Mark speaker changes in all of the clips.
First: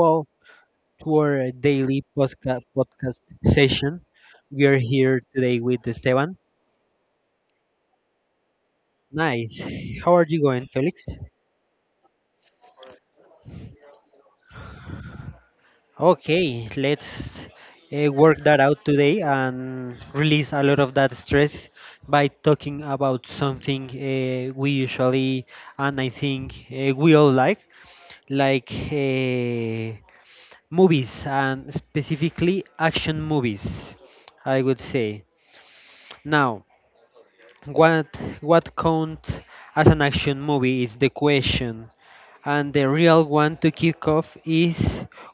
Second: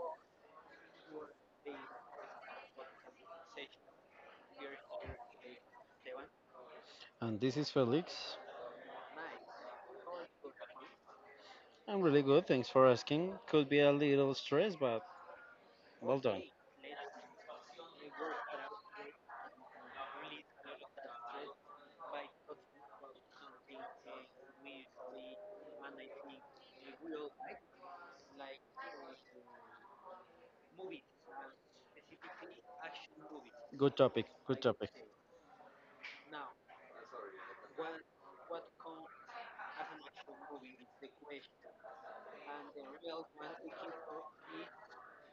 Speaker 1: all to our daily podcast session. We are here today with Esteban.
Speaker 2: And this is Felix.
Speaker 1: Nice. How are you going, Felix?
Speaker 2: I'm really good, thanks for asking. Could be a little stressed, but well done.
Speaker 1: Okay, let's work that out today and release a lot of that stress by talking about something we usually and I think we all like movies and specifically action movies,
Speaker 2: Good topic,
Speaker 1: I
Speaker 2: good
Speaker 1: would
Speaker 2: topic.
Speaker 1: say. Now, What what counts as an action movie is the question, and the real one to kick off is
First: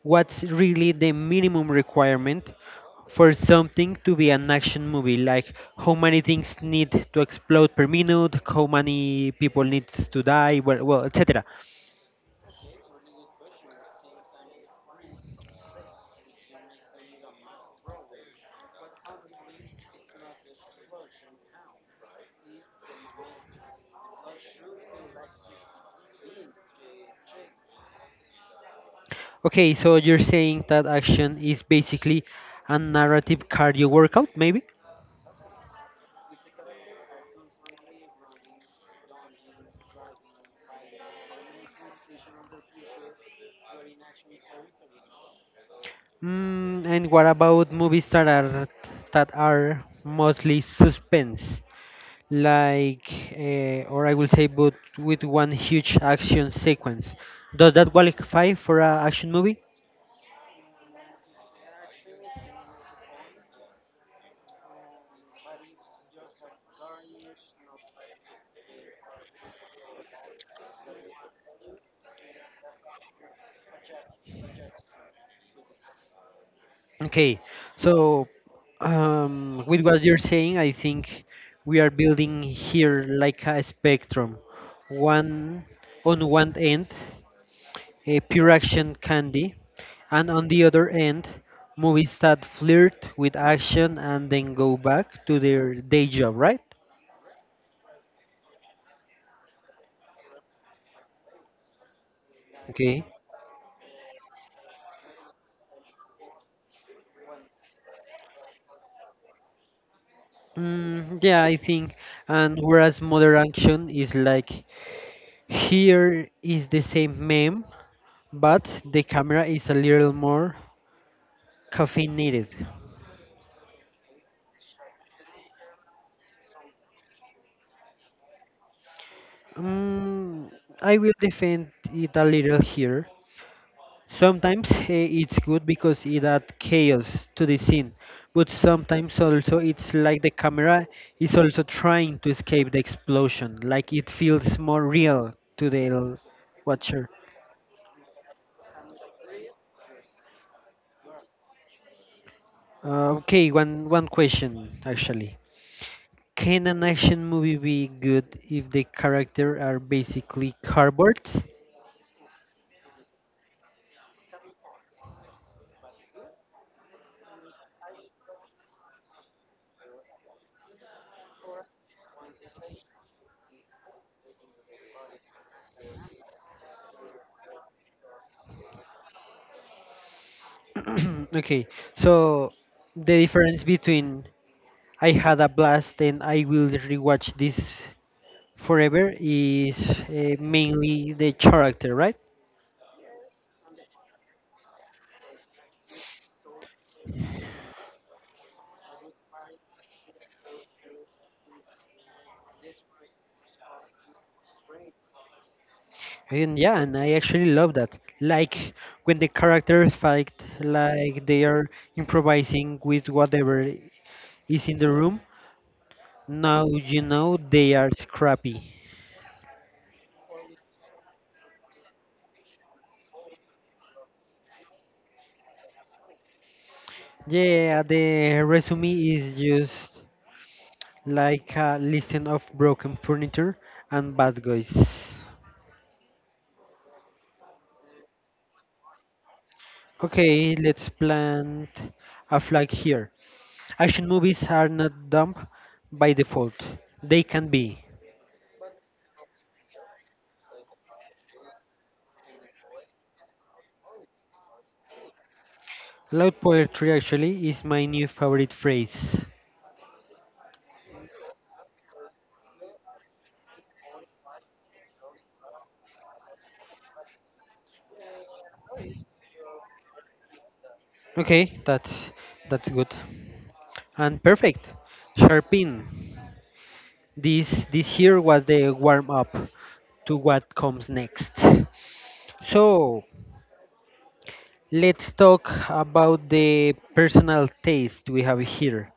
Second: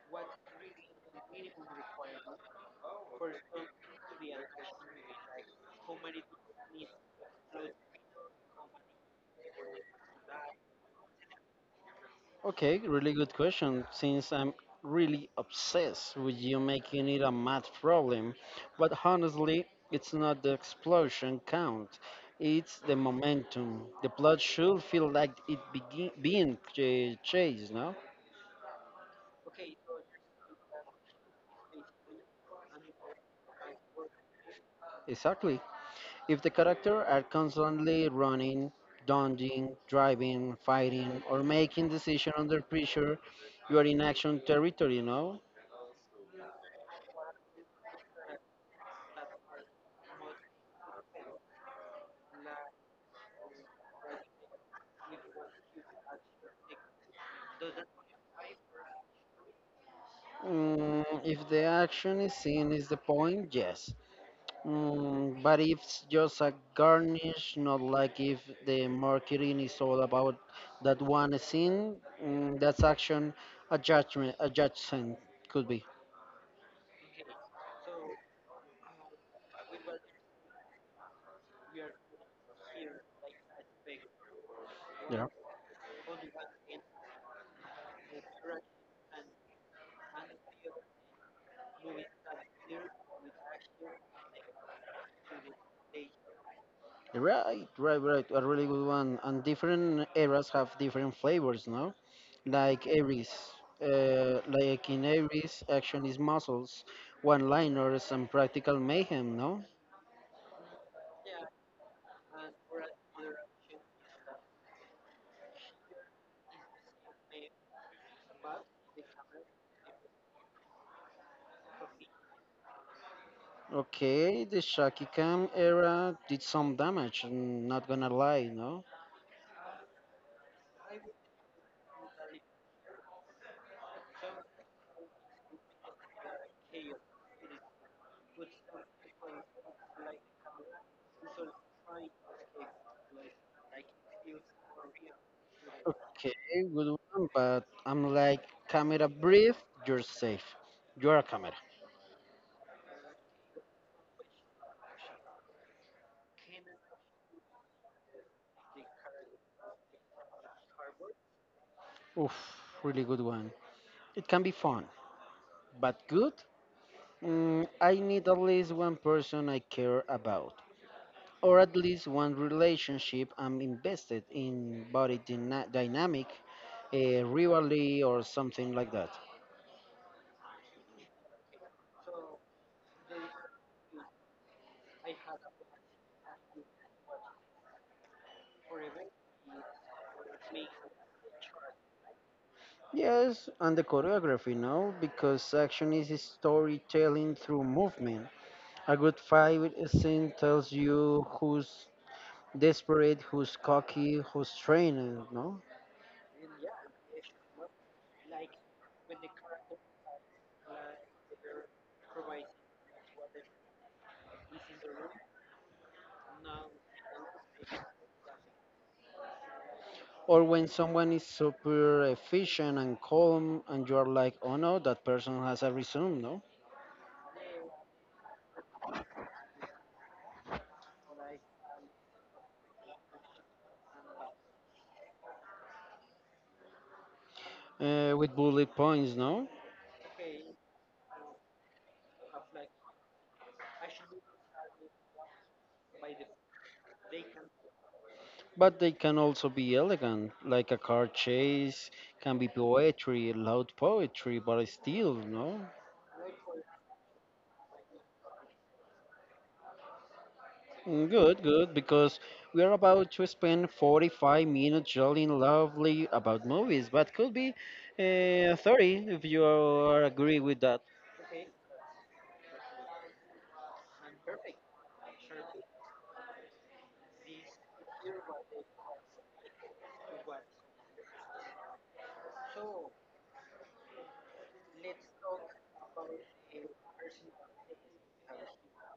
Speaker 1: what's really the minimum requirement for something to be an action movie, like how many things need to explode per minute, how many people needs to die, well, etc.
Speaker 2: Okay, really good question. Since I'm really obsessed with you making it a math problem, but honestly, it's not the explosion count, it's the momentum. The plot should feel like it begin, being chased, no?
Speaker 1: Okay, so you're saying that action is basically a narrative cardio workout, maybe?
Speaker 2: Exactly. If the character are constantly running, dodging, driving, fighting, or making decisions under pressure, you are in action territory, you know?
Speaker 1: Mm, and what about movies that are mostly suspense, like, or I will say, but with one huge action sequence? Does that qualify for an action movie?
Speaker 2: If the action is seen is the point, yes. Mm, but if it's just a garnish, not like if the marketing is all about that one scene, that's action a judgment could be.
Speaker 1: Okay, so with what you're saying, I think we are building here like a spectrum.
Speaker 2: Yeah.
Speaker 1: One on one end, a pure action candy, and on the other end, movies that flirt with action and then go back to their day job, right?
Speaker 2: Right, right, right. A really good one. And different eras have different flavors, no? Like
Speaker 1: Okay.
Speaker 2: Aries. Like in Aries, action is muscles, one-liners, and practical mayhem, no?
Speaker 1: Mm, yeah, I think. And whereas modern action is like here is the same meme, but the camera is a little more caffeinated.
Speaker 2: Okay, the Shaki Cam era did some damage, I'm not gonna lie, no?
Speaker 1: Mm, I will defend it a little here. Sometimes it's good because it adds chaos to the scene, but sometimes also it's like the camera is also trying to escape the explosion, like it feels more real to the
Speaker 2: Okay, good
Speaker 1: watcher.
Speaker 2: one, but I'm like, camera brief, you're safe. You're a camera.
Speaker 1: Okay, one question actually. Can an action movie be good if the character are basically cardboards?
Speaker 2: Oof, really good one. It can be fun, but good? Mm, I need at least one person I care about. Or at least one relationship I'm invested in body dynamic, a rivalry or something like that.
Speaker 1: Okay, so the difference between I had a blast and I will rewatch this forever is mainly the character, right?
Speaker 2: Yes, and the choreography, no, because action is storytelling through movement. A good fight scene tells you who's desperate, who's cocky, who's trained, no?
Speaker 1: And yeah, and I actually love that. Like when the characters fight, like they are improvising with whatever is in the room. Now you know they are scrappy.
Speaker 2: Or when someone is super efficient and calm, and you are like, oh no, that person has a resume, no?
Speaker 1: Yeah, the resume is just like a listing of broken furniture and bad guys.
Speaker 2: With bullet points, no?
Speaker 1: Okay, let's plant a flag here. Action movies are not dumb by default, they can be.
Speaker 2: But they can also be elegant, like a car chase, can be poetry, loud poetry, but still, no?
Speaker 1: Loud poetry actually is my new favorite phrase.
Speaker 2: Mm, good, good, because we are about to spend 45 minutes jolting lovely about movies, but could be 30 if you are agree with that.
Speaker 1: Okay, that's good. And perfect. Sharpin. This here was the warm up to what comes next. So let's talk about the personal taste we have here.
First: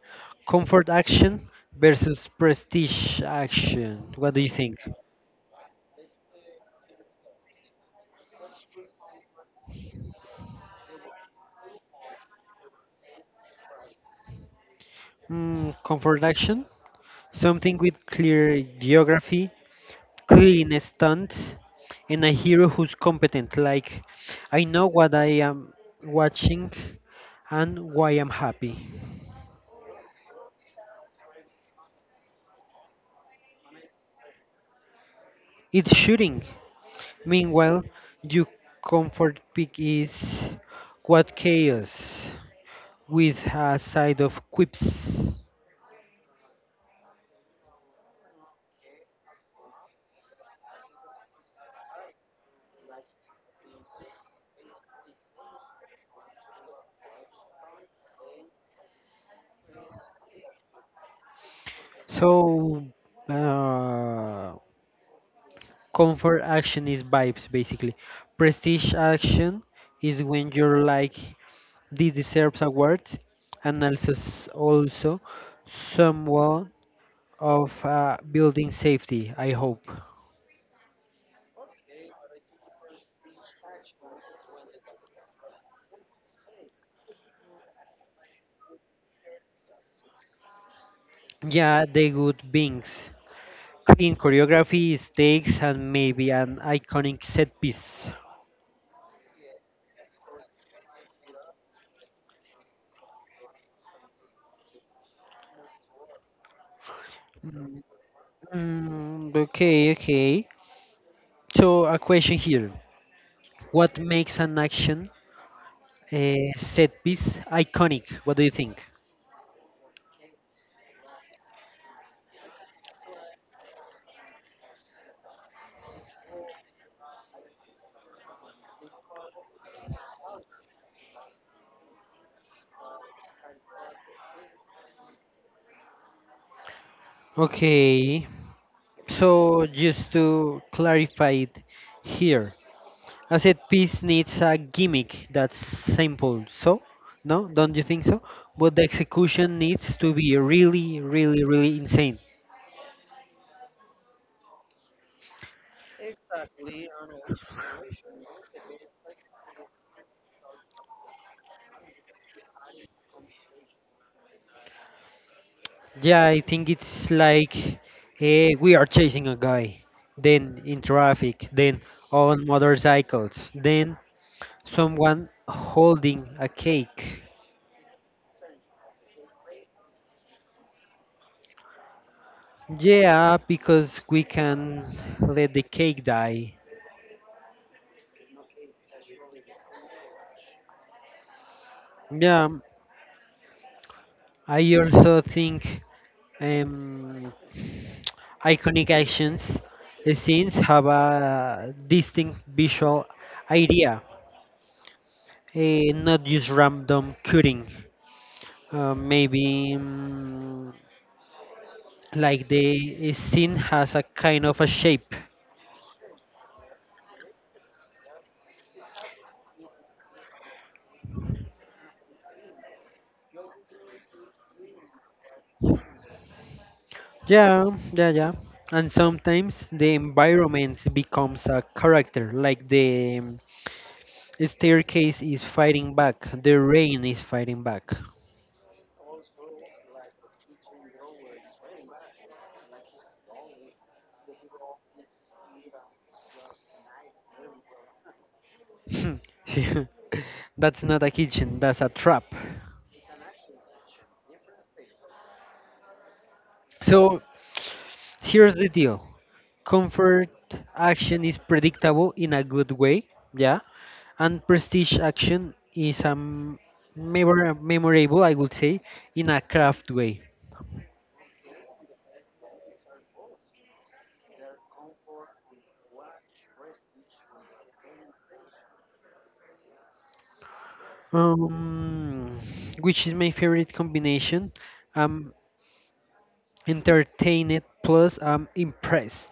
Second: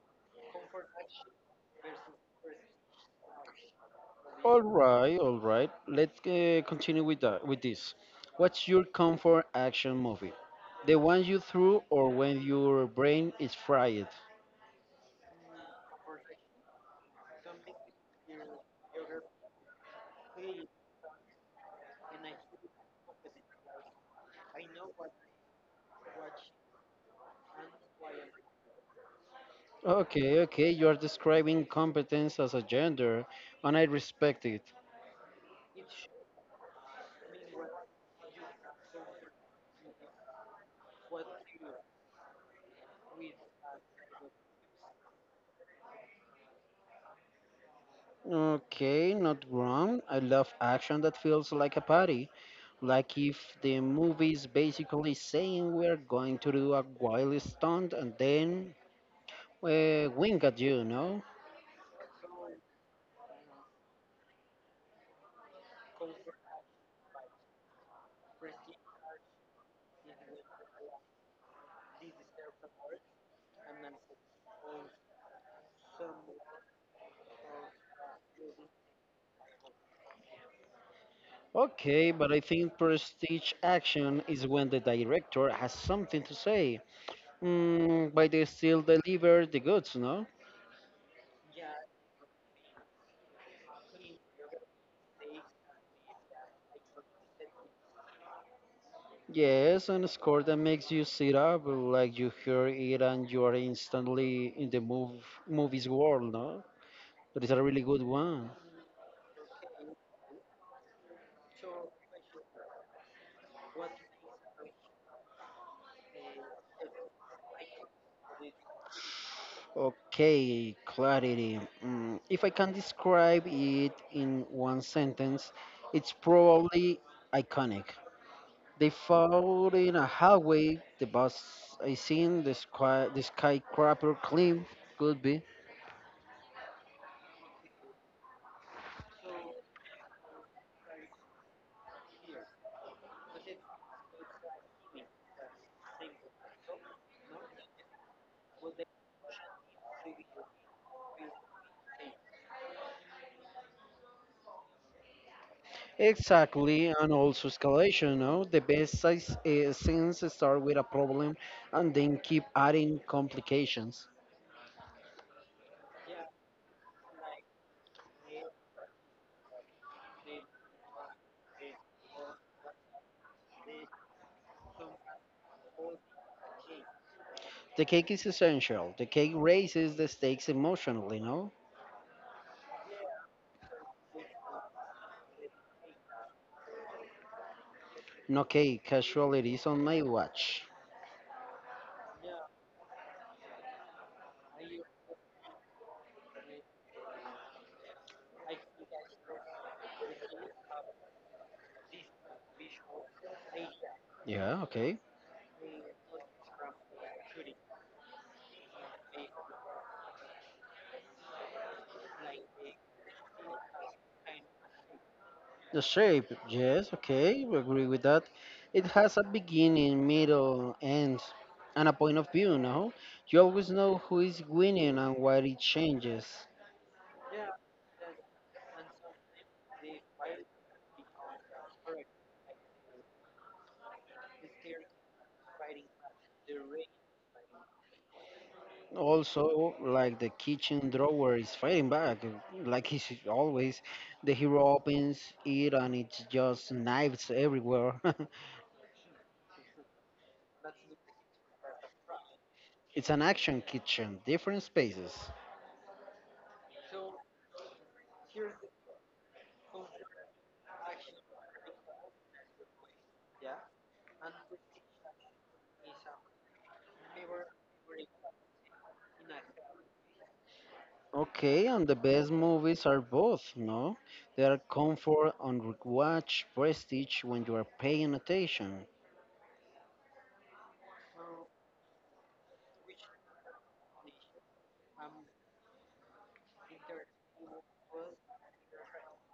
Speaker 1: Comfort action versus prestige action. What do you
Speaker 2: All
Speaker 1: think?
Speaker 2: right, all right. Let's continue with that, with this. What's your comfort action movie? The one you threw or when your brain is fried?
Speaker 1: Mm, comfort action. Something with clear geography, clean stunts, and a hero who's competent. Like, I know what I am watching and why I'm happy.
Speaker 2: Okay, okay, you are describing competence as a gender, and I respect it.
Speaker 1: It's shooting. Meanwhile, your comfort pick is what, chaos with a side of quips.
Speaker 2: Okay, not wrong. I love action that feels like a party, like if the movie is basically saying we're going to do a wild stunt and then wink at you, no?
Speaker 1: So, uh, comfort action is vibes basically. Prestige action is when you're like, this deserves awards, and also also somewhat of building safety, I hope.
Speaker 2: Okay, but I think prestige action is when the director has something to say, mm, but they still deliver the goods, no?
Speaker 1: Yeah, they good beings. Clean choreography, stakes, and maybe an iconic set piece.
Speaker 2: Yes, and a score that makes you sit up, like you hear it and you are instantly in the move, movies world, no? That is a
Speaker 1: Mm,
Speaker 2: really good one.
Speaker 1: okay, okay. So a question here: what makes an action set piece iconic? What do you think?
Speaker 2: Okay, clarity. Mm, if I can describe it in one sentence, it's probably iconic. They fought in a hallway. The bus I seen, the sky, the skyscraper climb, could be.
Speaker 1: Okay. So just to clarify it here, I said peace needs a gimmick that's simple, so no, don't you think so? But the execution needs to be really, really, really insane.
Speaker 2: Exactly, and also escalation. No, the best size, scenes start with a problem and then keep adding complications.
Speaker 1: Yeah, I think it's like we are chasing a guy, then in traffic, then on motorcycles, then someone holding a cake.
Speaker 2: The cake is essential. The cake raises the stakes emotionally. No,
Speaker 1: Yeah, because we can let the cake die.
Speaker 2: no cake. Casualties on my watch.
Speaker 1: Yeah, I also think um, iconic actions scenes have a distinct visual idea,
Speaker 2: Yeah, okay.
Speaker 1: not just random cutting. Maybe like the scene has a kind of a shape.
Speaker 2: The shape, yes, okay, we agree with that. It has a beginning, middle, end, and a point of view. No, you always know who is winning and why it changes.
Speaker 1: Yeah, yeah, yeah. And sometimes the environment becomes a character, like the staircase is fighting back, the rain is fighting back.
Speaker 2: Also, like the kitchen drawer is fighting back, like he's always. The hero opens it and it's just knives everywhere.
Speaker 1: That's not a kitchen, that's a trap.
Speaker 2: It's an action kitchen, different spaces.
Speaker 1: So here's the deal, comfort action is predictable in a good way, yeah, and prestige action is a memorable, I would say, in a craft way.
Speaker 2: Okay, and the best movies are both, no? They are comfort and rewatch prestige when you are paying attention.
Speaker 1: Um, which is my favorite combination. I'm entertained plus I'm impressed.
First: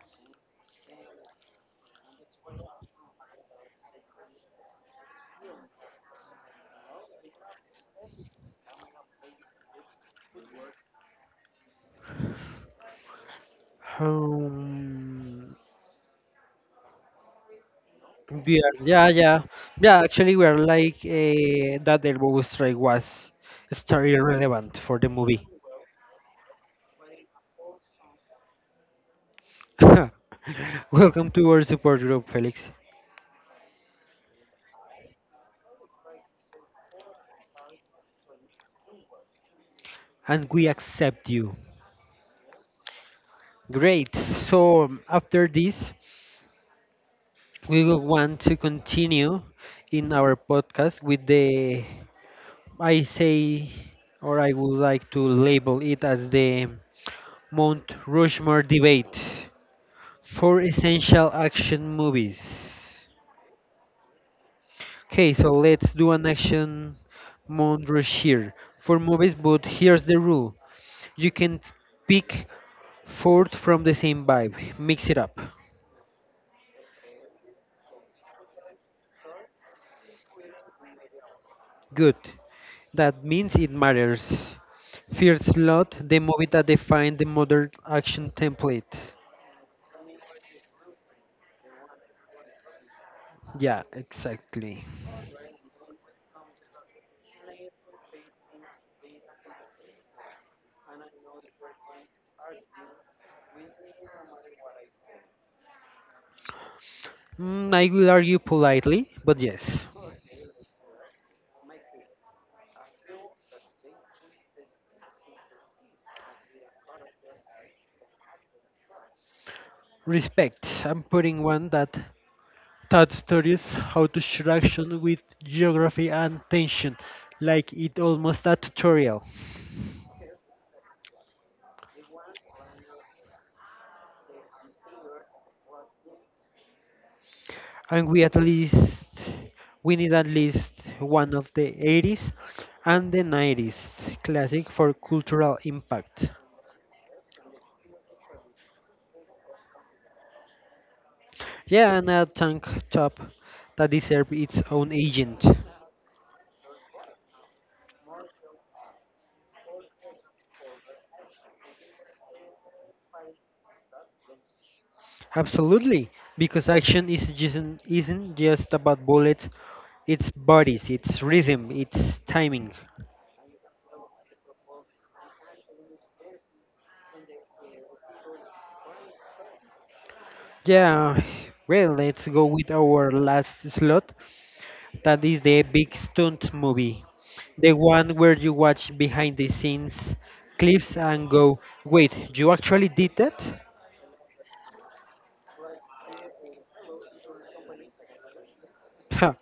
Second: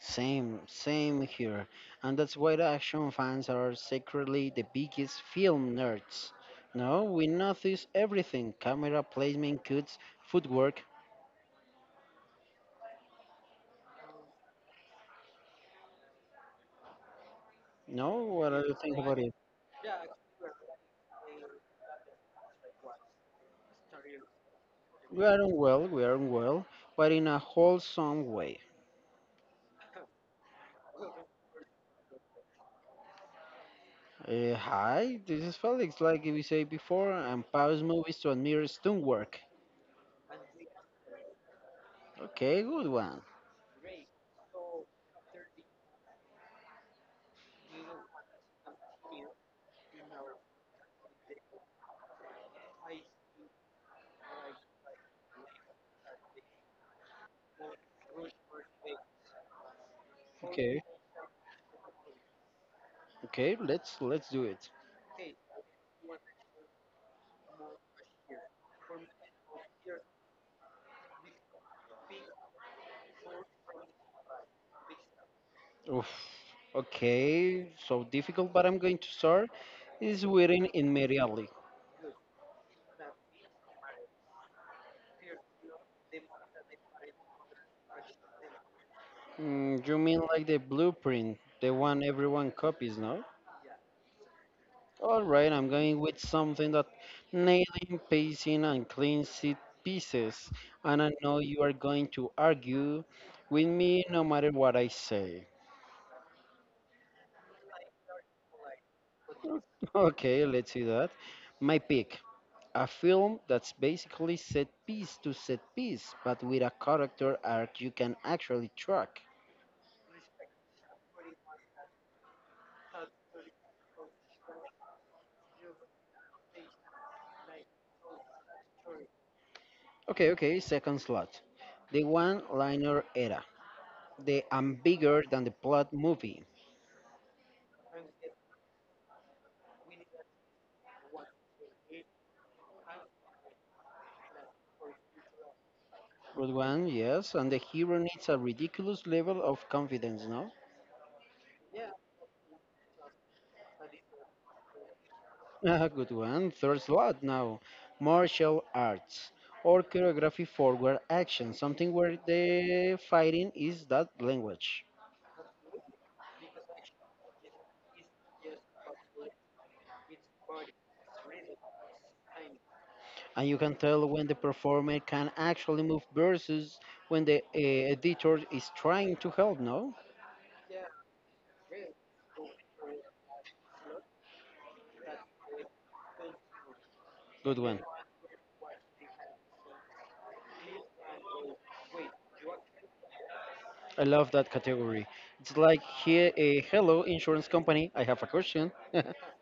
Speaker 2: Same, same here. And that's why the action fans are secretly the biggest film nerds. No, we notice everything camera placement, cuts, footwork.
Speaker 1: Um,
Speaker 2: No, what
Speaker 1: we
Speaker 2: do
Speaker 1: are,
Speaker 2: you think
Speaker 1: yeah,
Speaker 2: about it?
Speaker 1: yeah, yeah. Actually, we are like that elbow strike was story relevant for the movie.
Speaker 2: We aren't well, but in a wholesome way.
Speaker 1: Welcome to our support group, Felix,
Speaker 2: Hi, this is Felix, like we said before, and pause movies to admire stunt work.
Speaker 1: and we accept you.
Speaker 2: Okay, good one.
Speaker 1: Great. So after this, we will want to continue in our podcast with the I say, or I would like to label it as the Mount Rushmore debate for
Speaker 2: Okay.
Speaker 1: essential action movies.
Speaker 2: Okay, let's do it.
Speaker 1: Okay, so let's do an action Mount Rushmore for movies, but here's the rule. You can pick fourth from the same vibe. Mix it up.
Speaker 2: Oof. Okay, so difficult, but I'm going to start. Is written immediately.
Speaker 1: Good. That means it matters. First slot, the movie that defined the modern action template.
Speaker 2: Mm, you mean like the blueprint, the one everyone copies, no?
Speaker 1: Yeah, exactly.
Speaker 2: All right, I'm going with something that nailing, pacing, and clean seat pieces, and I know you are going to argue with me no matter what I say.
Speaker 1: Mm, I will argue politely, but yes.
Speaker 2: Okay, let's see that. My pick. A film that's basically set piece to set piece, but with a character arc you can actually track.
Speaker 1: Respect. I'm putting one that studies how to share action with geography and tension, like it almost a tutorial.
Speaker 2: Okay, okay, second slot. The one liner era. The I'm bigger than the plot movie.
Speaker 1: And we need at least one of the 80s and the 90s classic for cultural impact.
Speaker 2: Good one, yes, and the hero needs a ridiculous level of confidence, no?
Speaker 1: Yeah, and a tank top that deserves its own agent.
Speaker 2: Ah, good one. Third slot now. Martial arts or choreography forward action, something where the fighting is that language.
Speaker 1: Absolutely, because action is just, isn't just about bullets, it's bodies, it's rhythm, it's timing.
Speaker 2: And you can tell when the performer can actually move versus when the editor is trying to help, no?
Speaker 1: Yeah, well, let's go with our last slot. That is the big stunt movie.
Speaker 2: Good
Speaker 1: The
Speaker 2: one.
Speaker 1: one where you watch behind the scenes clips and go, wait, you actually did that?
Speaker 2: I love that category. It's like here a hello insurance company, I have a question.
Speaker 1: Huh.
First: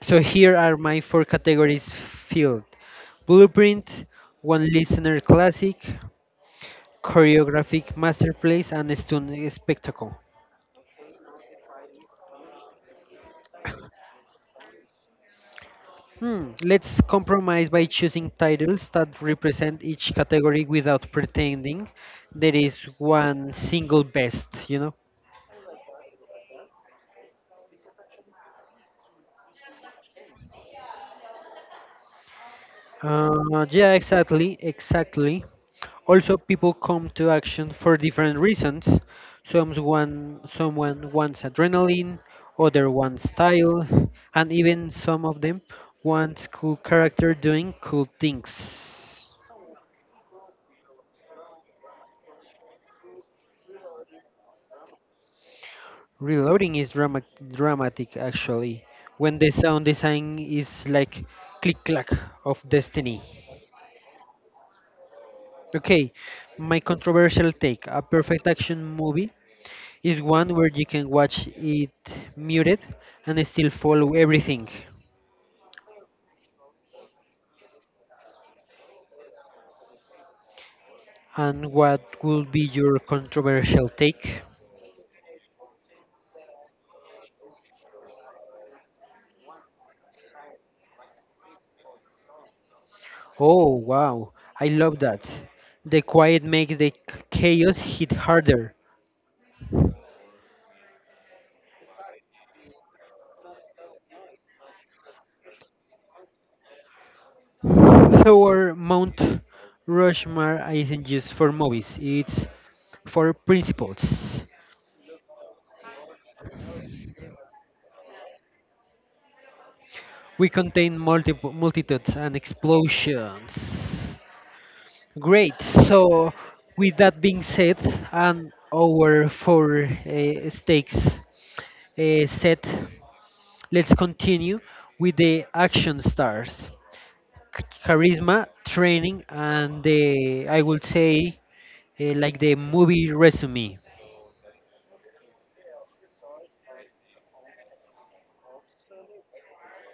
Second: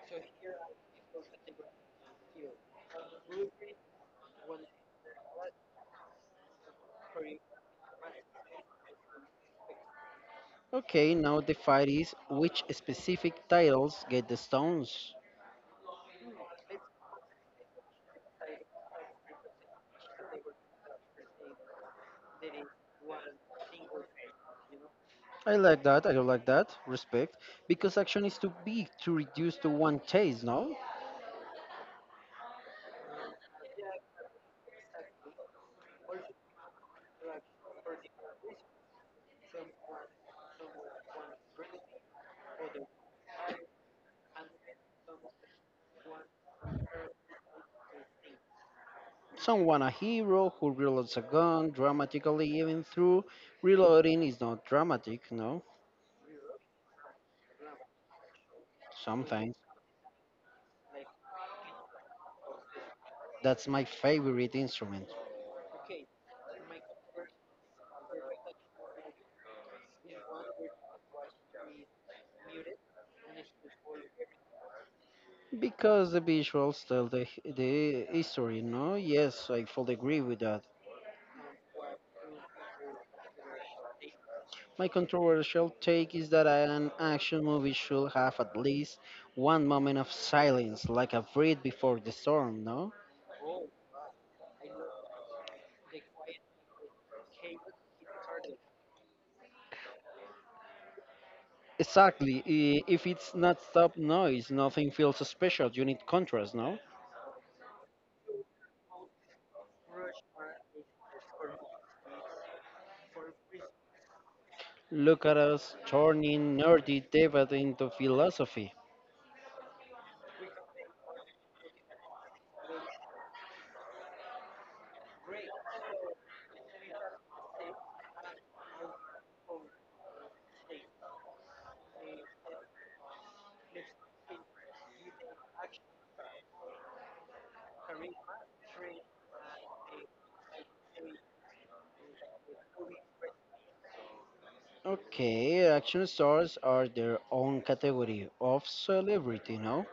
Speaker 1: So here are my four categories filled: Blueprint, One Listener Classic, Choreographic Masterpiece, and Stun Spectacle.
Speaker 2: Okay, now the fight is which specific titles get the stones.
Speaker 1: Hmm, let's compromise by choosing titles that represent each category without pretending there is one single best, you know?
Speaker 2: I like that, I don't like that, respect, because action is too big to reduce to one chase, no?
Speaker 1: Yeah, exactly. Also, people come to action for different reasons. Someone wants adrenaline, other wants style, and even some of them wants cool character doing cool things.
Speaker 2: Someone a hero who reloads a gun dramatically even through reloading is not dramatic, no?
Speaker 1: Reloading is dramatic actually, when the
Speaker 2: Sometimes
Speaker 1: sound design is like click clack of destiny.
Speaker 2: that's my favorite instrument.
Speaker 1: Okay, my controversial take, a perfect action movie is one where you can watch it muted and still follow everything.
Speaker 2: Because the visuals tell the history, no? Yes, I fully agree with that.
Speaker 1: And what would be your controversial take?
Speaker 2: My controversial take is that an action movie should have at least one moment of silence, like a breath before the storm, no?
Speaker 1: Oh, wow, I love that. The quiet makes the chaos hit harder.
Speaker 2: Exactly. If it's not stop noise, nothing feels special. You need contrast, no?
Speaker 1: So, our Mount Rushmore isn't just for movies, it's for principles.
Speaker 2: Look at us turning nerdy debate into philosophy.
Speaker 1: We contain multiple multitudes and explosions. Great. So, with that being said, and our four stakes set, let's continue with the action stars, charisma, training, and the I would say like the movie resume.
Speaker 2: Okay, action stars are their own category of celebrity, no?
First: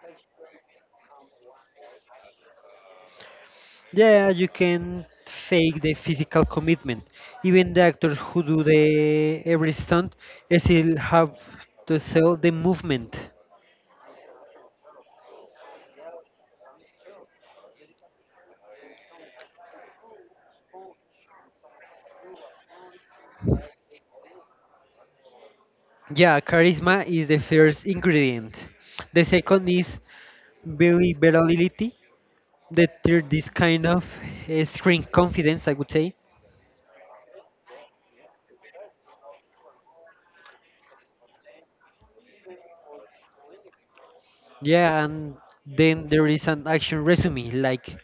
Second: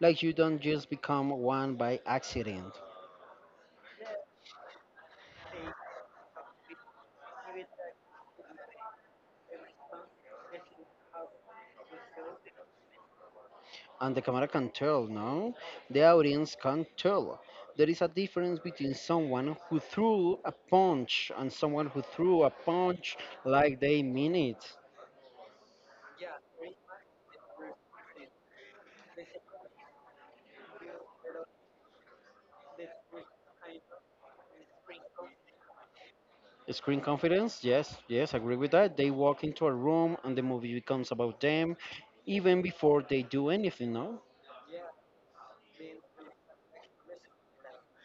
Speaker 2: Like you don't just become one by accident.
Speaker 1: Yeah, you can fake the physical commitment. Even the actors who do the every stunt still have to sell the movement.
Speaker 2: And the camera can tell, no? The audience can tell. There is a difference between someone who threw a punch and someone who threw a punch like they mean it.
Speaker 1: Yeah, charisma is the first ingredient. The second is believability. The third is kind of screen confidence, I would say.
Speaker 2: Screen confidence, yes, yes, agree with that. They walk into a room and the movie becomes about them even before they do anything, no?
Speaker 1: Yeah, and then there is an action resume, like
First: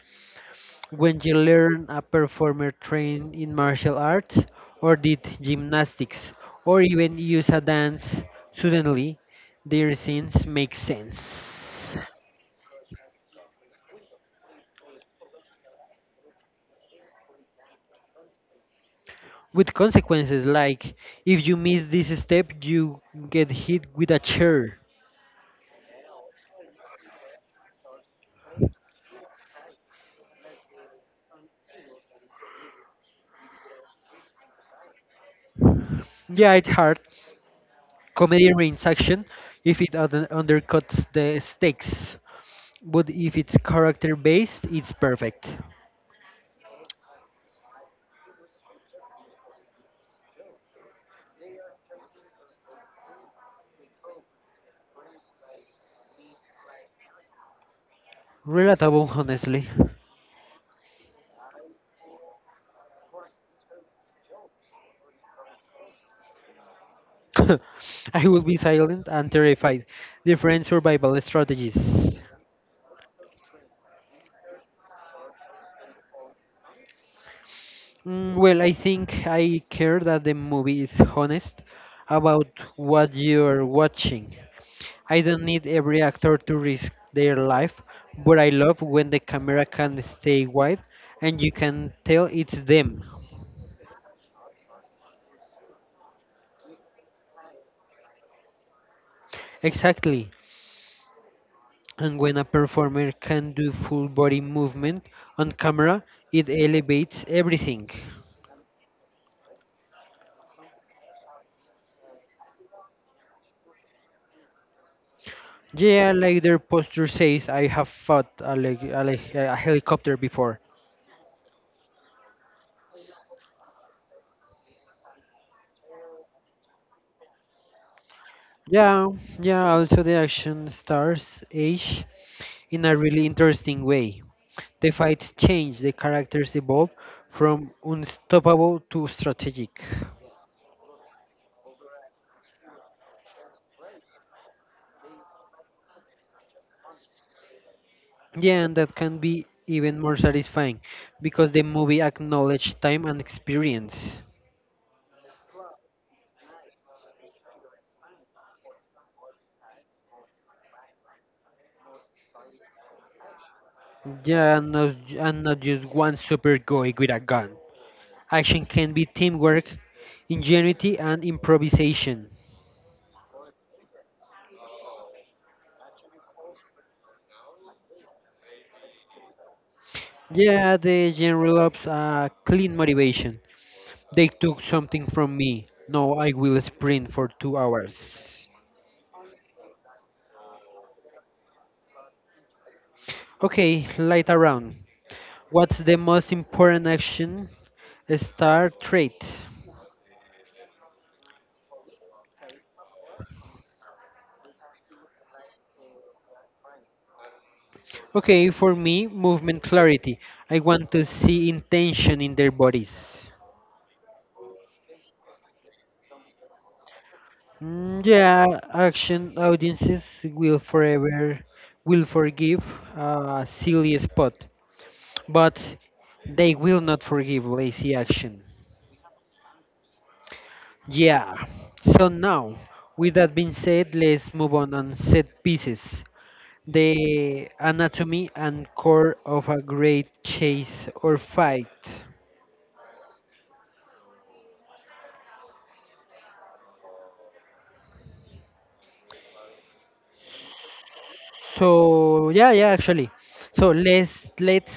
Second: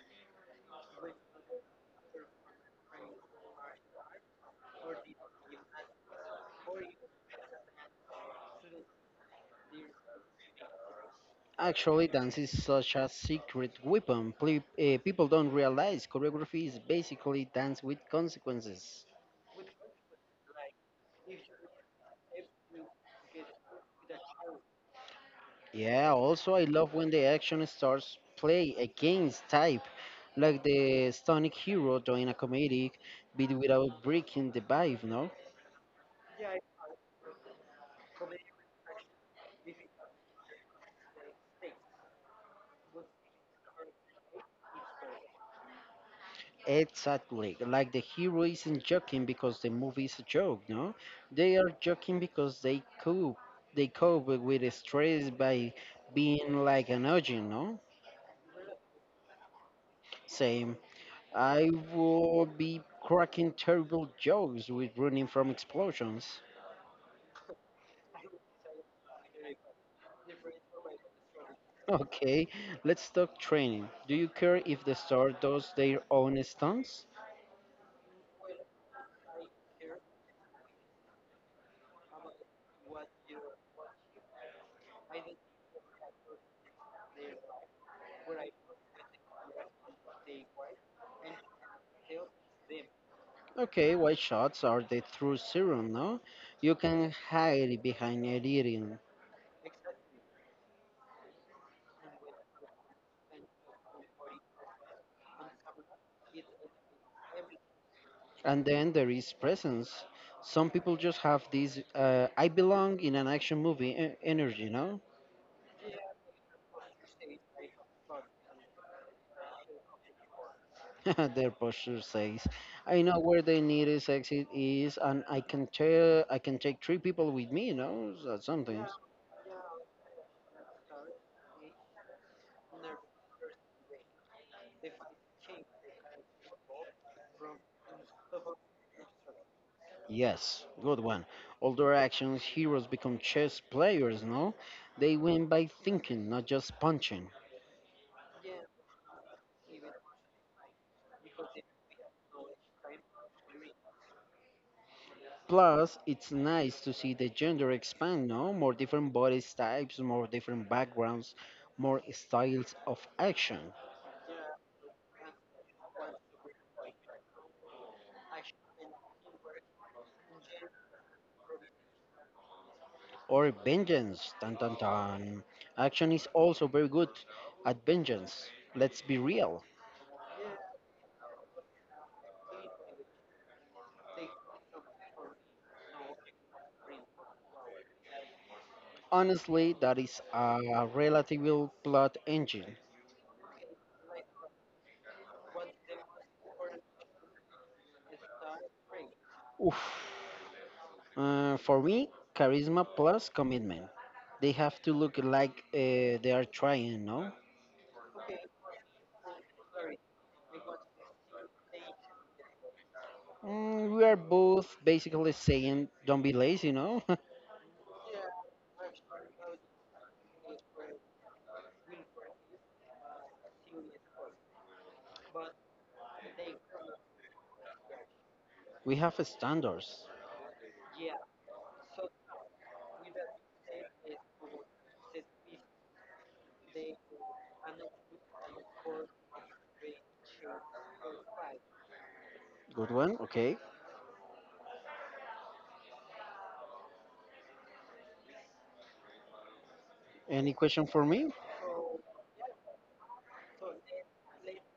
Speaker 1: when you learn a performer trained in martial arts or did gymnastics or even use a dance, suddenly their scenes make sense.
Speaker 2: Actually, dance is such a secret weapon. People don't realize choreography is basically dance with consequences.
Speaker 1: With consequences like if you miss this step, you get hit with a chair.
Speaker 2: Yeah, also, I love when the action starts play against type, like the stonic hero doing a comedic bit without breaking the vibe, no?
Speaker 1: Yeah, it's hard. Comedy reigns action if it undercuts the stakes, but if it's character based, it's perfect.
Speaker 2: Exactly. Like the hero isn't joking because the movie is a joke, no? They are joking because they cope. They cope with the stress by being like an audience, no?
Speaker 1: Relatable, honestly.
Speaker 2: Same. I will be cracking terrible jokes with running from explosions.
Speaker 1: I would be silent and terrified. Different survival strategies.
Speaker 2: Okay, let's talk training. Do you care if the star does their own stunts?
Speaker 1: Mm, well, I think I care that the movie is honest about what you're watching. I don't need every actor to risk their life, but I love when the camera can stay wide and you can tell it's them.
Speaker 2: Okay, white shots are the true serum, no? You can hide behind editing.
Speaker 1: Exactly. And when a performer can do full body movement on camera, it elevates everything.
Speaker 2: And then there is presence. Some people just have this I belong in an action movie energy, no?
Speaker 1: Yeah, like their poster says, I have fought a, like, a, like, a helicopter before.
Speaker 2: Their posture says, "I know where the nearest exit is, and I can tell I can take three people with me." You know, so something.
Speaker 1: Yeah, yeah, also the action stars age in a really interesting way. The fights change, the characters evolve from unstoppable to strategic.
Speaker 2: Yes, good one. All their actions, heroes become chess players. No, they win by thinking, not just punching.
Speaker 1: Yeah, and that can be even more satisfying because the movie acknowledges time and experience.
Speaker 2: Plus, it's nice to see the gender expand. No, more different body types, more different backgrounds, more styles of action.
Speaker 1: Yeah, and not just one super guy with a gun. Action can be teamwork, ingenuity, and improvisation.
Speaker 2: Or vengeance. Dun, dun, dun. Action is also very good at vengeance. Let's be real.
Speaker 1: Yeah, the general ops clean motivation. They took something from me. Now I will sprint for 2 hours.
Speaker 2: Honestly, that is a relative plot engine.
Speaker 1: Okay, light around. What's the most important action? Star trait.
Speaker 2: Oof. For me, charisma plus commitment. They have to look like they are trying, no?
Speaker 1: Okay, for me, movement clarity. I want to see intention in their bodies.
Speaker 2: Mm, we are both basically saying don't be lazy, no?
Speaker 1: Mm, yeah, action audiences will forever will forgive a silly spot, but they will not forgive lazy action.
Speaker 2: We have standards.
Speaker 1: Yeah. So now, with that being said, let's move on set pieces. The anatomy and core of a great chase or fight.
Speaker 2: Good one, okay. Any question for me?
Speaker 1: So yeah, yeah, actually. So let's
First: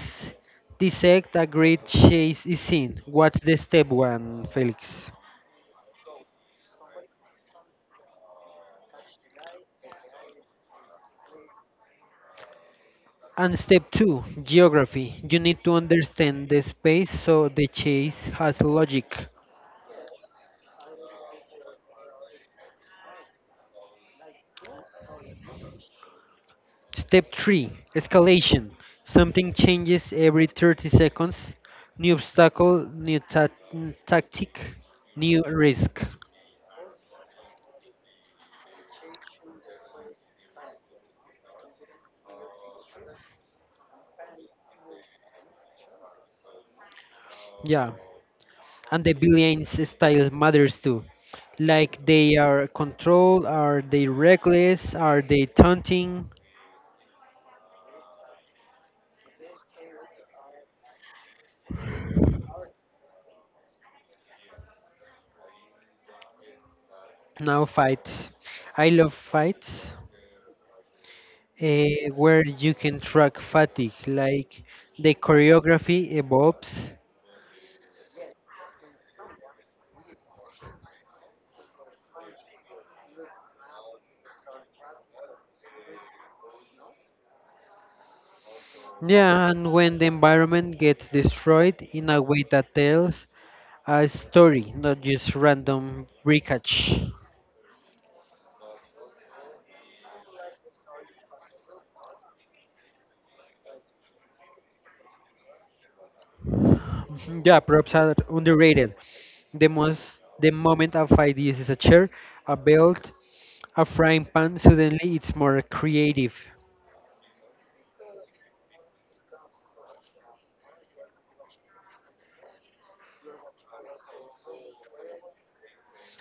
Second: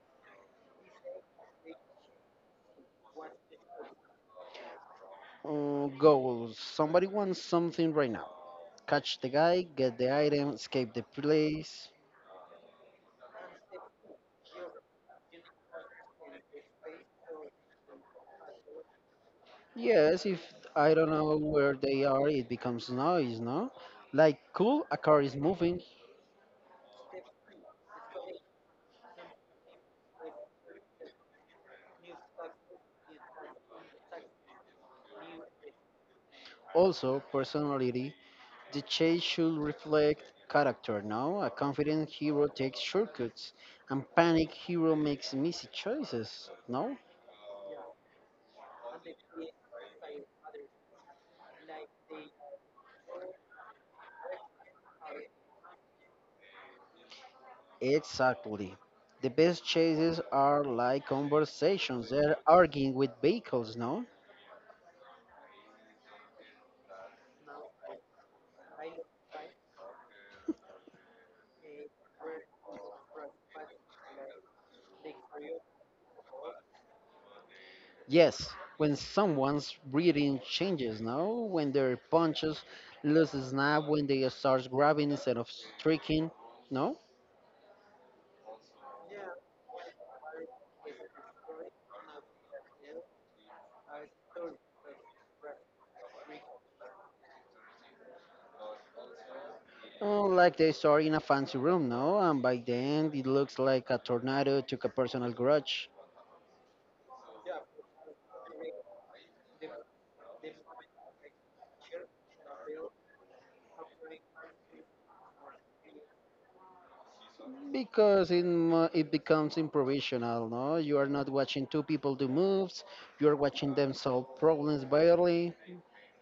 Speaker 1: dissect a great chase is seen. What's the step one, Felix?
Speaker 2: Goals. Somebody wants something right now. Catch the guy, get the item, escape the place.
Speaker 1: And step two, geography. You need to understand the space so the chase has logic.
Speaker 2: Yes, if I don't know where they are, it becomes noise, no? Like, cool, a car is moving.
Speaker 1: Step three, escalation. Something changes every 30 seconds. New obstacle, new tactic, new risk.
Speaker 2: Also, personality. The chase should reflect character, no? A confident hero takes shortcuts. And panic hero makes messy choices, no?
Speaker 1: Yeah, and the billions style matters too. Like they are controlled, are they reckless, are they taunting?
Speaker 2: Exactly. The best chases are like conversations. They're arguing with vehicles, no?
Speaker 1: Now fights. I love fights where you can track fatigue, like the choreography evolves.
Speaker 2: Yes, when someone's breathing changes, no? When their punches lose a snap, when they start grabbing instead of striking, no?
Speaker 1: Yeah, and when the environment gets destroyed in a way that tells a story, not just random breakage.
Speaker 2: Oh, like they start in a fancy room, no? And by the end, it looks like a tornado took a personal grudge.
Speaker 1: Mhm. Yeah, props are underrated. The moment a fight uses a chair, a belt, a frying pan, suddenly it's more creative.
Speaker 2: Because it, it becomes improvisational, no? You are not watching two people do moves, you are watching them solve problems barely.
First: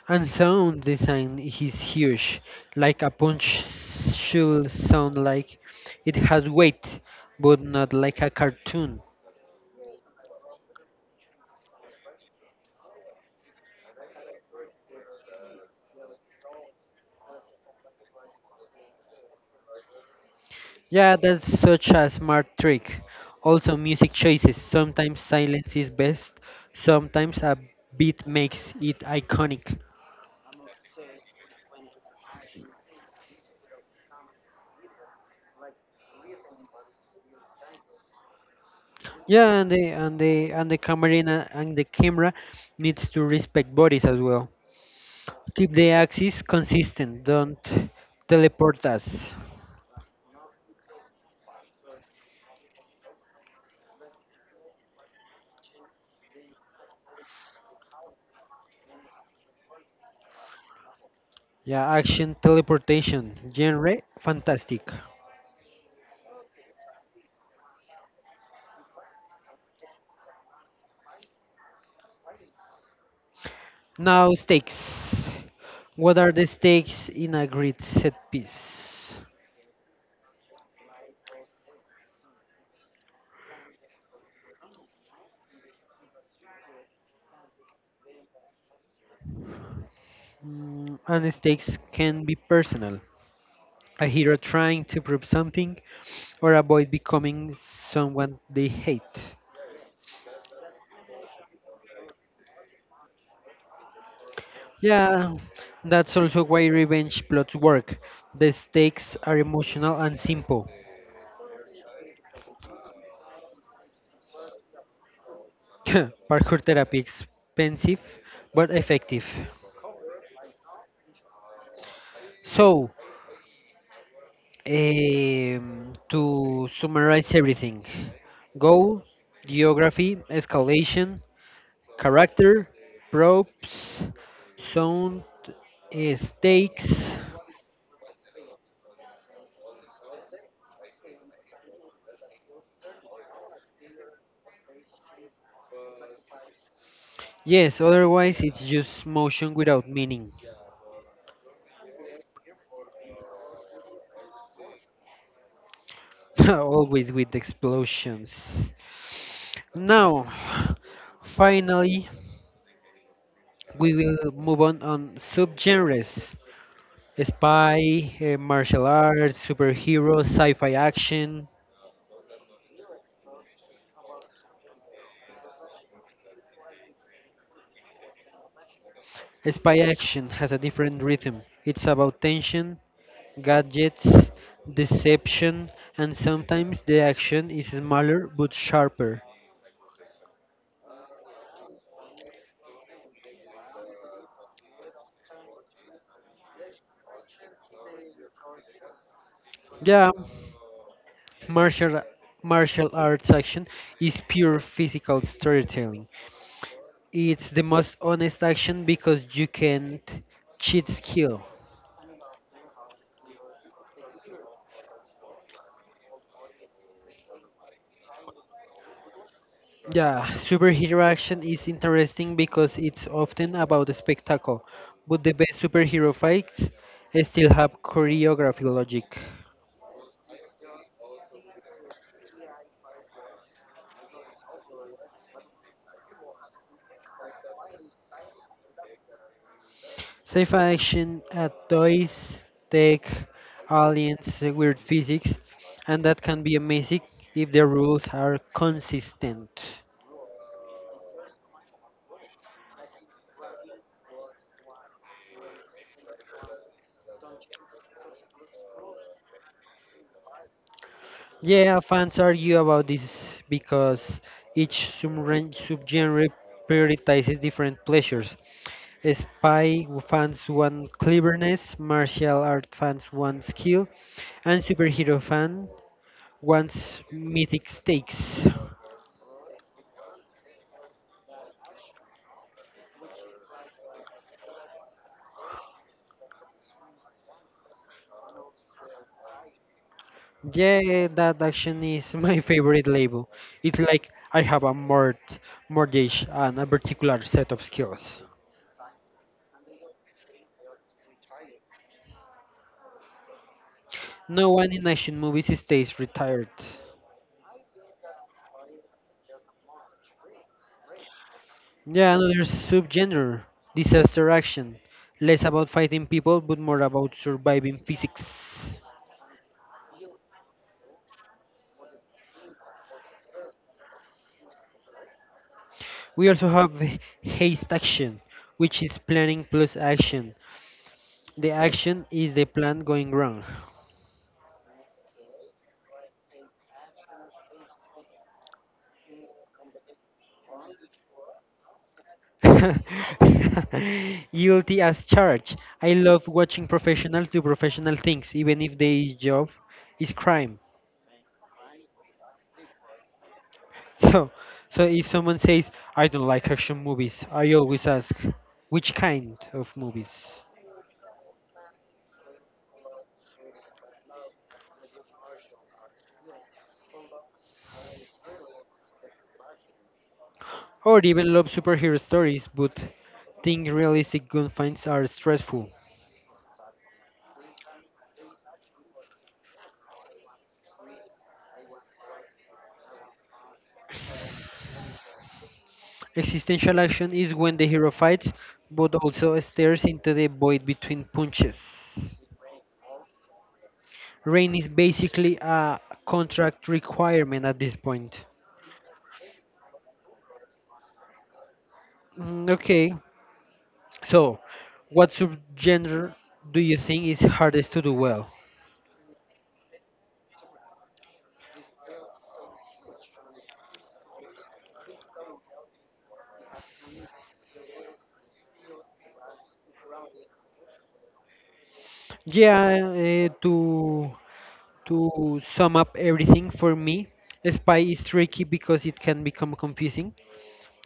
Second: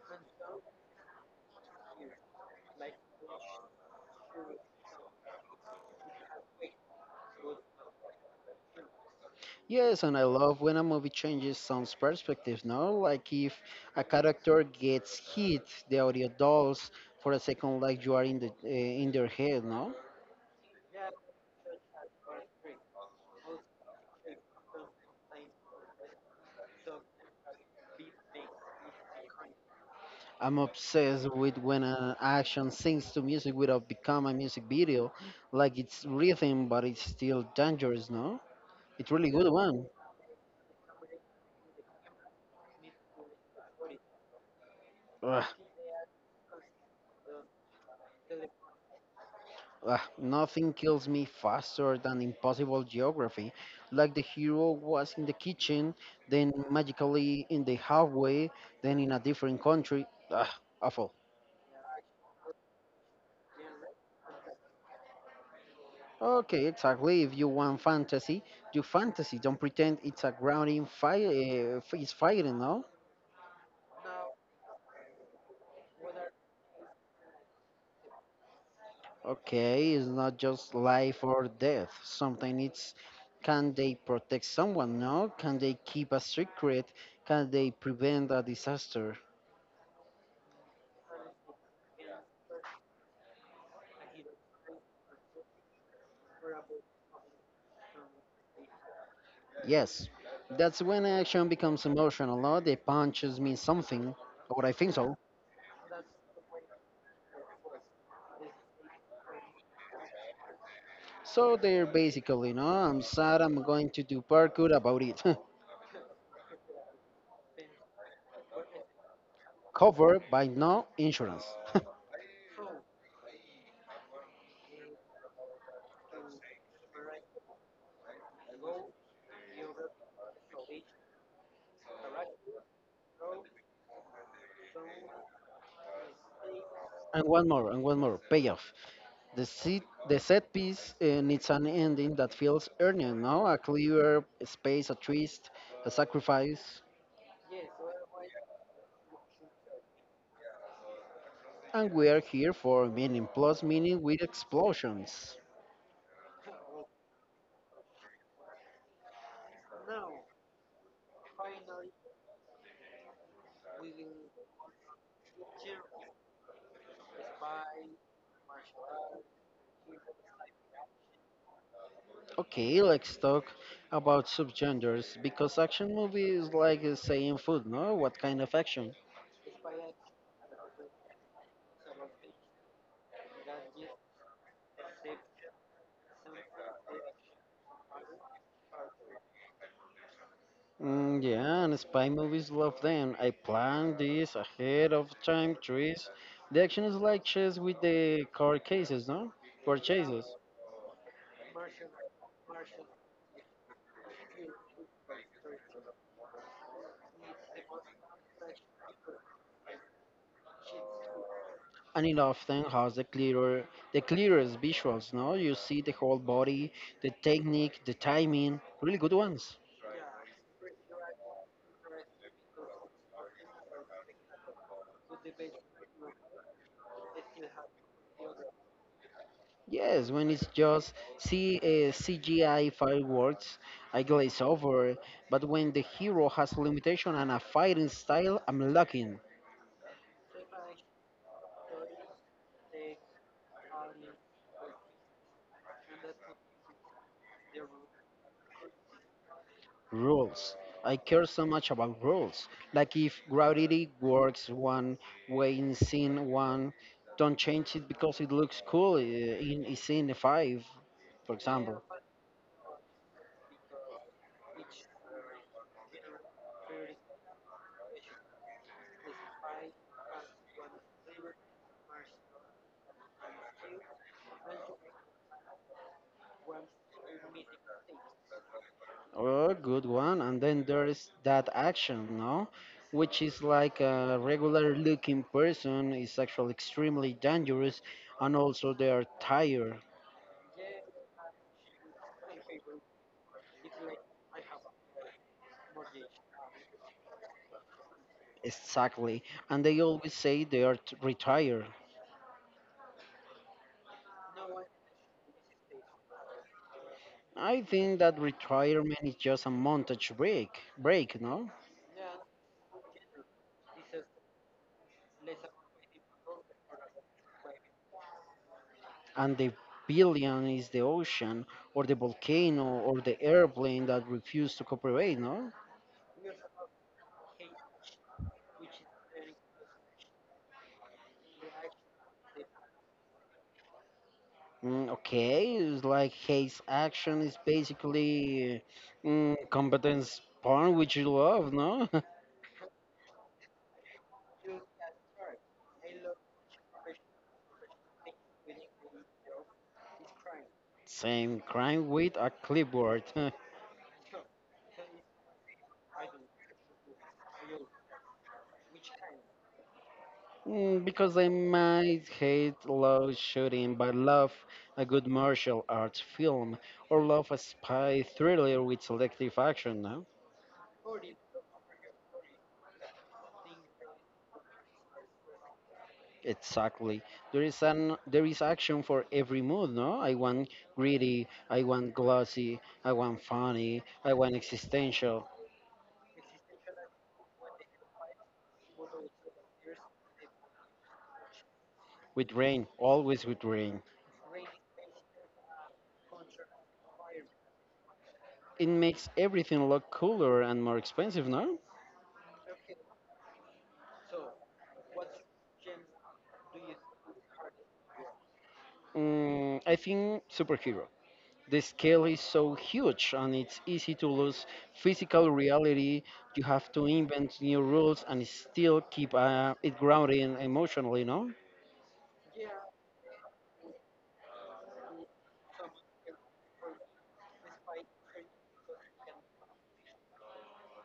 Speaker 1: And sound design is huge. Like a punch should sound like it has weight, but not like a cartoon.
Speaker 2: Yes, and I love when a movie changes someone's perspective, no? Like if a character gets hit, the audio dolls for a second like you are in the in their head, no?
Speaker 1: Yeah, that's such a smart trick. Also, music choices. Sometimes silence is best. Sometimes a beat makes it iconic.
Speaker 2: I'm obsessed with when an action sings to music without become a music video, like it's rhythm but it's still dangerous, no? It's really good
Speaker 1: Yeah, and
Speaker 2: one.
Speaker 1: the and the and the camera needs to respect bodies as well.
Speaker 2: Ugh.
Speaker 1: Keep the axis consistent. Don't teleport us.
Speaker 2: Ugh, nothing kills me faster than impossible geography. Like the hero was in the kitchen, then magically in the halfway, then in a different country. Ugh, awful.
Speaker 1: Yeah, action teleportation. Genre fantastic.
Speaker 2: Okay, exactly. If you want fantasy, do fantasy. Don't pretend it's a grounding fight. It's fighting, no?
Speaker 1: Now stakes. What are the stakes in a grid set piece?
Speaker 2: Okay, it's not just life or death. Sometimes it's can they protect someone, no? Can they keep a secret? Can they prevent a disaster?
Speaker 1: Mm, and stakes can be personal. A hero trying to prove something or avoid becoming someone they hate.
Speaker 2: Yes, that's when action becomes emotional, no? The punches mean something, or I think so.
Speaker 1: Yeah, that's also why revenge plots work. The stakes are emotional and simple.
Speaker 2: So they're basically, no, I'm sad, I'm going to do parkour about it.
Speaker 1: Parkour therapy, expensive but effective.
Speaker 2: Covered by no insurance.
Speaker 1: So, to summarize everything: goal, geography, escalation, character, props, sound, stakes.
Speaker 2: And one more, payoff. The, the set piece needs an ending that feels earned, no? A clear space, a twist, a sacrifice.
Speaker 1: Yes, otherwise it's just motion without meaning.
Speaker 2: And we are here for meaning plus meaning with explosions.
Speaker 1: Always with explosions. Now, finally, we will move on subgenres. Spy, martial arts, superhero, sci-fi action.
Speaker 2: Okay, let's talk about subgenres because action movie is like saying food, no? What kind of action?
Speaker 1: Spy action has a different rhythm. It's about tension, gadgets, deception, and sometimes the action is smaller but sharper.
Speaker 2: Mm, yeah, and spy movies love them. I plan this ahead of time, trees. The action is like chess with the car cases, no?
Speaker 1: Yeah,
Speaker 2: Purchases.
Speaker 1: martial martial arts action is pure physical storytelling. It's the most honest action because you can't cheat skill.
Speaker 2: And it often has the clearer, the clearest visuals, no? You see the whole body, the technique, the timing, really good ones.
Speaker 1: Yeah, superhero action is interesting because it's often about the spectacle, but the best superhero fights still have choreography logic.
Speaker 2: Yes, when it's just CGI fireworks, I glaze over. But when the hero has limitation and a fighting style, I'm lacking
Speaker 1: Sci-fi action at toys, tech, aliens, weird physics, and that can be amazing if the rules are consistent.
Speaker 2: rules. I care so much about rules. Like if gravity works one way in scene 1, don't change it because it looks cool in scene 5, for
Speaker 1: Yeah,
Speaker 2: example.
Speaker 1: fans argue about this because each subgenre prioritizes different pleasures. Spy fans want cleverness, martial art fans want skill, and superhero fan wants mythic stakes.
Speaker 2: Oh, good one. And then there is that action, no? Which is like a regular looking person is actually extremely dangerous and also they are tired.
Speaker 1: Yeah, that action is my favorite label. It's like I have a mortgage and a particular set of skills.
Speaker 2: Exactly. And they always say they are retired.
Speaker 1: No one in action movies stays retired.
Speaker 2: I think that retirement is just a montage break, no?
Speaker 1: Yeah, another subgenre, disaster action. Less about fighting people, but more about surviving physics.
Speaker 2: And the billion is the ocean or the volcano or the airplane that refuse to cooperate, no?
Speaker 1: We also have haste action, which is planning plus action. The action is the plan going wrong.
Speaker 2: Mm, okay, it's like his action is basically mm, competence porn, which you love, no?
Speaker 1: Guilty as charged. I love watching professionals do professional things, even if their job is crime.
Speaker 2: Same crime with a clipboard.
Speaker 1: So, so if someone says, "I don't like action movies," I always ask, "Which kind of movies?"
Speaker 2: Mm, because I might hate love shooting, but love a good martial arts film, or love a spy thriller with selective action, no?
Speaker 1: Or even love superhero stories, but think realistic gunfights are stressful.
Speaker 2: Exactly. There is action for every mood, no? I want gritty, I want glossy, I want funny, I want existential.
Speaker 1: Existential action is when the hero fights, but also stares into the void between punches.
Speaker 2: With rain, always with rain.
Speaker 1: Rain is basically a contract requirement at this point.
Speaker 2: It makes everything look cooler and more expensive, no?
Speaker 1: Mm, okay, so what subgenre do you think is hardest to do well?
Speaker 2: Mm, I think superhero. The scale is so huge and it's easy to lose physical reality. You have to invent new rules and still keep it grounded and emotionally, no?
Speaker 1: Yeah, to sum up everything for me, spy is tricky because it can become confusing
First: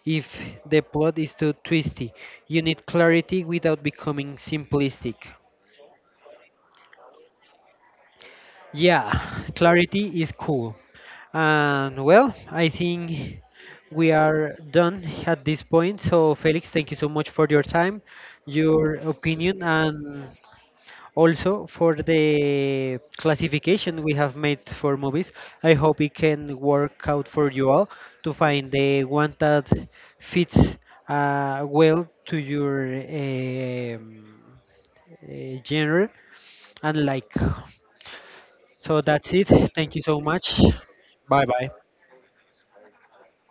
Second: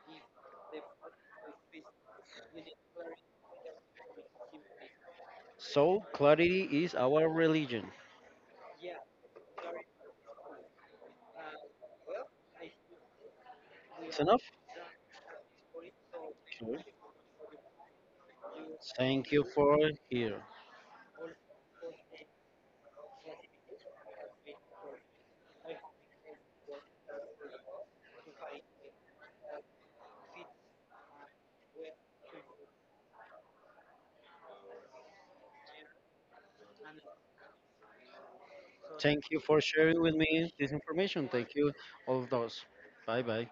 Speaker 1: if the plot is too twisty. You need clarity without becoming simplistic.
Speaker 2: So, clarity is our religion.
Speaker 1: Yeah, clarity is cool. And well, I think we
Speaker 2: It's enough.
Speaker 1: are done at this point. So, Felix,
Speaker 2: Okay.
Speaker 1: thank you so much for your time, your
Speaker 2: Thank you
Speaker 1: opinion,
Speaker 2: for
Speaker 1: and
Speaker 2: here.
Speaker 1: also for the classification we have made for movies. I hope it can work out for you all to find the one that fits well to your um, genre and like. So
Speaker 2: Thank
Speaker 1: that's
Speaker 2: you
Speaker 1: it.
Speaker 2: for
Speaker 1: Thank
Speaker 2: sharing
Speaker 1: you
Speaker 2: with
Speaker 1: so
Speaker 2: me
Speaker 1: much.
Speaker 2: this information.
Speaker 1: Bye
Speaker 2: Thank
Speaker 1: bye.
Speaker 2: you, all of those. Bye bye.